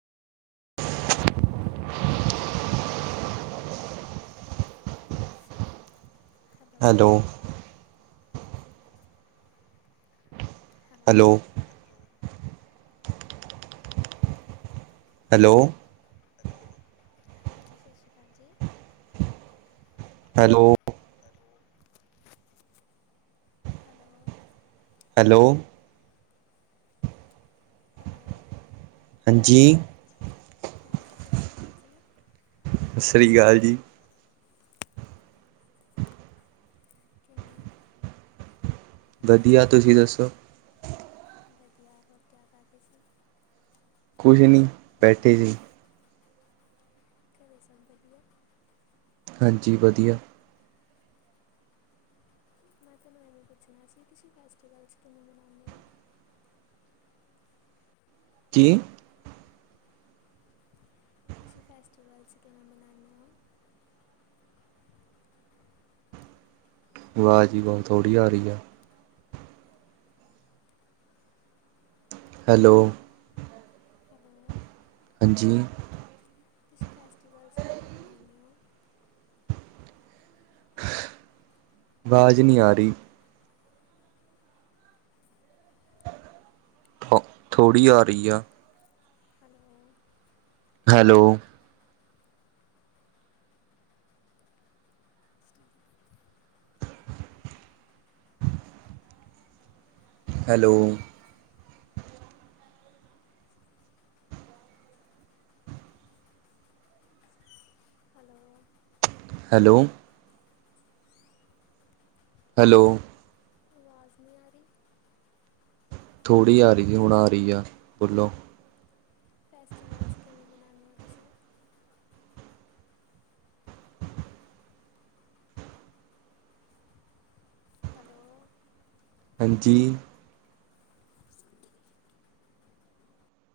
Hello hello hello hello ਹਾਂਜੀ ਸਸ ਸ੍ਰੀ ਕਾਲ ਜੀ। ਹੈਲੋ ਹੈਲੋ ਹੈਲੋ ਹੈਲੋ ਜੀ। ਹਾਂਜੀ ਸਸ ਸ੍ਰੀ ਕਾਲ ਜੀ। ਸ਼੍ਰੀ ਅਕਾਲ ਜੀ ਕਿਵੇ ਉ। ਵਧੀਆ ਤੁਸੀਂ ਦੱਸੋ? ਵਧੀਆ ਹੋ ਕਿਆ ਕਰਦੇ ਸੀ। ਕੁਛ ਨਹੀਂ ਬੈਠੇ ਸੀ। ਘਰੇ ਸਭ ਵਧੀਆ? ਹਾਂਜੀ ਵਧੀਆ। ਮੈਂ ਤੁਹਾਨੂੰ ਇਹਵੇਂ ਪੁੱਛਣਾ ਸੀ ਤੁਸੀਂ ਫੈਸਟੀਵਲ ਕਿਨੂੰ ਮਨਾਉਦੇ ਹੋ। ਜੀ ਤੁਸੀਂ ਫੈਸਟੀਵਲਸ ਕਿਵੇਂ ਮਨਾਉਂਦੇ ਹੋ। ਆਵਾਜ਼ ਹੀ ਬਹੁਤ ਥੋੜ੍ਹੀ ਆ ਰਹੀ ਆ। ਹੈਲੋ ਹੈਲੋ ਹਾਂਜੀ ਤੁਸੀਂ ਫੈਸਟੀਵਲਸ ਕਵੇੋਂ ਮਨਾਉਂਦੇ ਹੋ [inaudible] ਆਵਾਜ਼ ਨਹੀਂ ਆ ਰਹੀ। ਥੋੜ੍ਹੀ ਆ ਰਹੀ ਆ। Hello hello hello hello hello hello ਆਵਾਜ਼ ਨਹੀਂ ਆ ਰਹੀ [inaudible] ਥੋੜ੍ਹੀ ਆ ਰਹੀ ਹੁਣ ਆ ਰਹੀ ਆ ਬੋਲੋ ਫੈਸਟੀਵਲਸ ਕਿਵੇਂ ਮਨਾਦੇ ਹੋ ਤੁਸੀਂ ਹੈਲੋ ਹਾਂਜੀ